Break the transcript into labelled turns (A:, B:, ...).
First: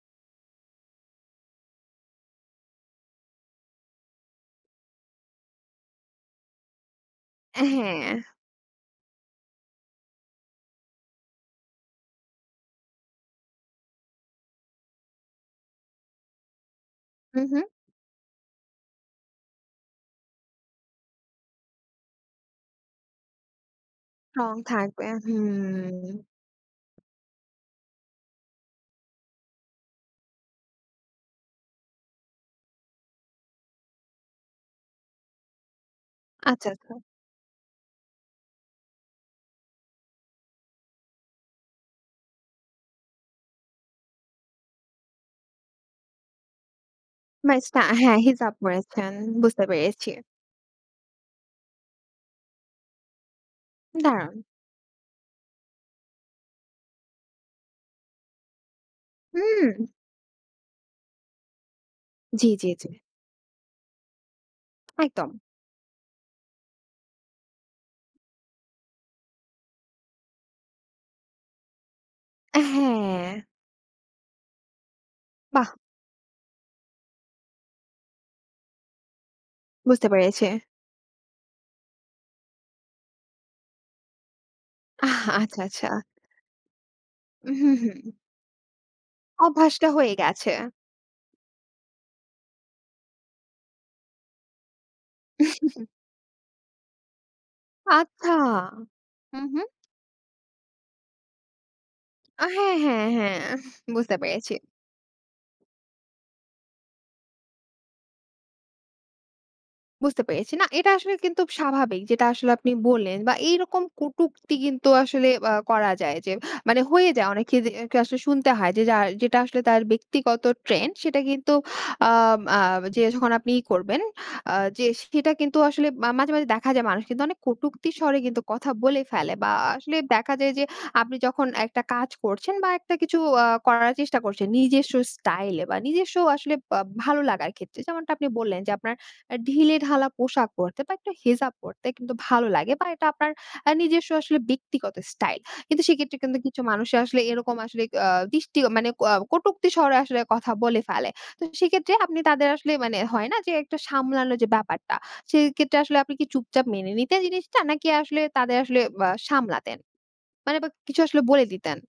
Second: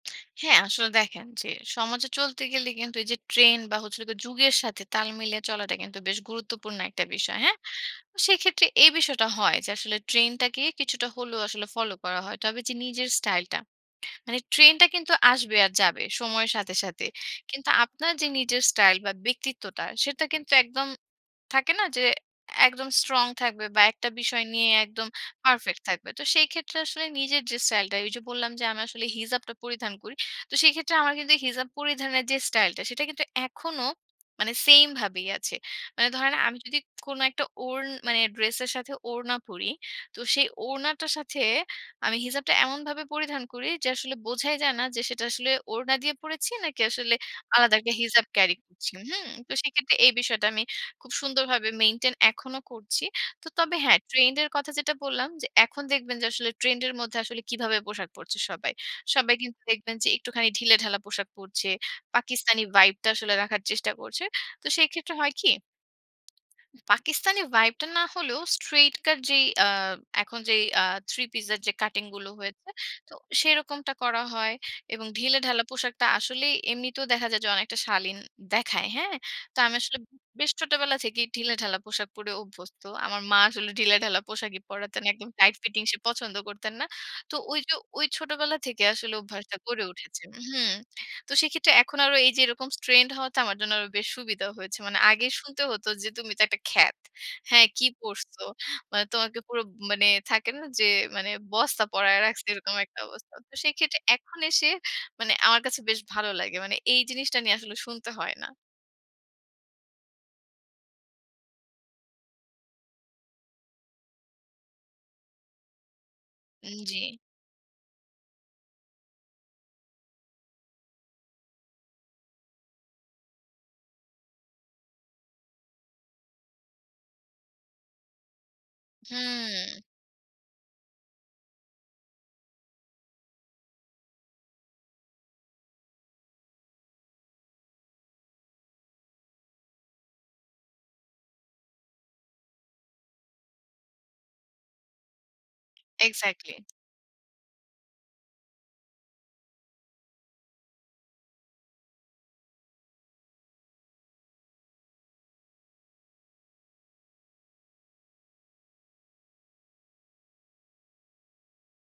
A: হ্যাঁ, আসলে দেখেন যে সমাজে চলতে গেলে কিন্তু এই যে ট্রেন্ড বা হচ্ছে হল গিয়ে যুগের সাথে তাল মিলিয়ে চলাটা কিন্তু বেশ গুরুত্বপূর্ণ একটা বিষয়। হ্যাঁ?
B: এ হ্যাঁ।
A: সেক্ষেত্রে এই বিষয়টা হয় যে, আসলে ট্রেন্ডটাকে কিছুটা হলেও আসলে ফলো করা হয়। তবে যে নিজের স্টাইলটা, মানে ট্রেন্ডটা কিন্তু আসবে আর যাবে সময়ের সাথে, সাথে।
B: উ হু।
A: কিন্তু আপনার যে নিজের স্টাইল বা ব্যক্তিত্বটা, সেটা কিন্তু একদম থাকে না, যে একদম স্ট্রং থাকবে, বা একটা বিষয়
B: স্ট্রং
A: নিয়ে
B: থাকবে,
A: একদম পারফেক্ট
B: হুম।
A: থাকবে। তো সেই ক্ষেত্রে আসলে নিজের যে স্টাইলটা, ওই যে বললাম, যে আমি আসলে হিজাবটা পরিধান করি। তো সেই ক্ষেত্রে আমার কিন্তু হিজাব পরিধানের যে স্টাইলটা, সেটা কিন্তু এখনো মানে সেমভাবেই আছে। মানে ধরেন, আমি
B: আচ্ছা,
A: যদি
B: আচ্ছা।
A: কোনো একটা ওড়ন মানে ড্রেসের সাথে ওড়না পরি, তো সেই ওড়নাটার সাথে আমি হিজাবটা এমনভাবে পরিধান করি যে, আসলে বোঝাই যায় না যে সেটা আসলে ওড়না দিয়ে পড়েছি, নাকি আসলে
B: মানে
A: আলাদা
B: স্টা
A: একটা
B: হ্যাঁ,
A: হিজাব
B: হিজাব
A: ক্যারি করছি,
B: পরেছেন
A: হু? তো
B: বুঝতে
A: সেক্ষেত্রে এই
B: পেরেছি।
A: বিষয়টা আমি খুব সুন্দরভাবে মেইনটেইন এখনো করছি। তো তবে হ্যাঁ,
B: দাঁড়ান।
A: ট্রেন্ডের কথা যেটা বললাম, যে এখন দেখবেন যে আসলে ট্রেন্ডের মধ্যে আসলে কিভাবে পোশাক পরছে সবাই। সবাই কিন্তু
B: উম
A: দেখবেন যে একটুখানি ঢিলেঢালা পোশাক পরছে।
B: জি,
A: পাকিস্তানি
B: জি, জি।
A: ভাইবটা আসলে রাখার চেষ্টা করছে। তো সেক্ষেত্রে
B: একদম।
A: হয় কি? পাকিস্তানি ভাইবটা না হলেও, স্ট্রেইট কাট এ যেই আ এখন যেই আ থ্রি পিসের যে কাটিংগুলো
B: এ
A: হয়েছে, তো
B: হ্যাঁ।
A: সেরকমটা করা হয়। এবং ঢিলেঢালা
B: বাহ!
A: পোশাকটা আসলেই এমনিতেও দেখা যায় যে অনেকটা শালীন দেখায়, হ্যাঁ? তো আমি আসলে
B: বুঝতে
A: উ
B: পেরেছি।
A: বেশ ছোটবেলা থেকেই ঢিলেঢালা পোশাক পরে অভ্যস্ত। আমার মা আসলে ঢিলেঢালা পোশাকেই পড়াতেন। একদম টাইট
B: আচ্ছা,
A: ফিটিং
B: আচ্ছা।
A: সে পছন্দ করতেন না। তো
B: উ
A: ওই
B: হু,
A: যে, ওই
B: হুম।
A: ছোটবেলা থেকে আসলে অভ্যাসটা গড়ে
B: অভ্যাসটা হয়ে
A: উঠেছে,
B: গেছে।
A: হুম। তো সেক্ষেত্রে এখন আরো এই যে এরকম ট্রেন্ড হওয়াটা আমার জন্য আরো বেশি সুবিধা হয়েছে। মানে আগে শুনতে হত যে, "তুমি তো একটা খ্যাত। হ্যাঁ, কি
B: আচ্ছা,
A: পড়ছো? মানে
B: উ
A: তোমাকে পুরো,
B: হু।
A: মানে থাকে না যে, মানে বস্তা পড়ায়
B: আ
A: রাখছে।" এরকম
B: হ্যাঁ,
A: একটা
B: হ্যাঁ,
A: অবস্থা।
B: হ্যাঁ,
A: তো সেক্ষেত্রে
B: বুঝতে
A: এখন
B: পেরেছি।
A: এসে, মানে আমার কাছে বেশ ভালো লাগে। মানে এই জিনিসটা নিয়ে আসলে শুনতে হয় না।
B: বুঝতে পেরেছি। না, এটা আসলে কিন্তু স্বাভাবিক, যেটা আসলে আপনি বললেন। বা এইরকম কটুক্তি কিন্তু আসলে আ করা যায় যে
A: উম
B: মানে,
A: জি।
B: হয়ে যায়। অনেকে দে আসলে শুনতে হয় যে, যা যেটা আসলে তার ব্যক্তিগত ট্রেন্ড, সেটা কিন্তু আ আ যে যখন আপনি ই করবেন, আ যে সেটা কিন্তু আসলে আ মাঝে, মাঝে দেখা যায় মানুষ অনেক কটুক্তির স্বরে কিন্তু কথা বলে ফেলে। বা
A: হুম।
B: আসলে দেখা যায় যে, আপনি যখন একটা কাজ করছেন, বা একটা কিছু আ করার চেষ্টা করছেন নিজেস্ব স্টাইলে বা নিজস্ব আসলে বা ভালো লাগার ক্ষেত্রে, যেমনটা আপনি বললেন যে, আপনার আ ঢিলেঢালা পোশাক পরতে বা একটু হিজাব পরতে কিন্তু ভালো লাগে বা এটা আপনার আ নিজস্ব আসলে ব্যক্তিগত স্টাইল। কিন্তু সেক্ষেত্রে কিন্তু
A: এক্সাক্টলি।
B: কিছু মানুষের আসলে এরকম আসলে আ দৃষ্টি আ মানে ক কটুক্তির স্বরে আসলে কথা বলে ফেলে। তো সেক্ষেত্রে আপনি তাদের আসলে, মানে হয় না যে, একটু সামলানোর যে ব্যাপারটা, সেক্ষেত্রে আসলে আপনি কি চুপচাপ মেনে নিতেন জিনিসটা? নাকি আসলে তাদের আসলে আ সামলাতেন? মানে, বা কিছু আসলে বলে দিতেন?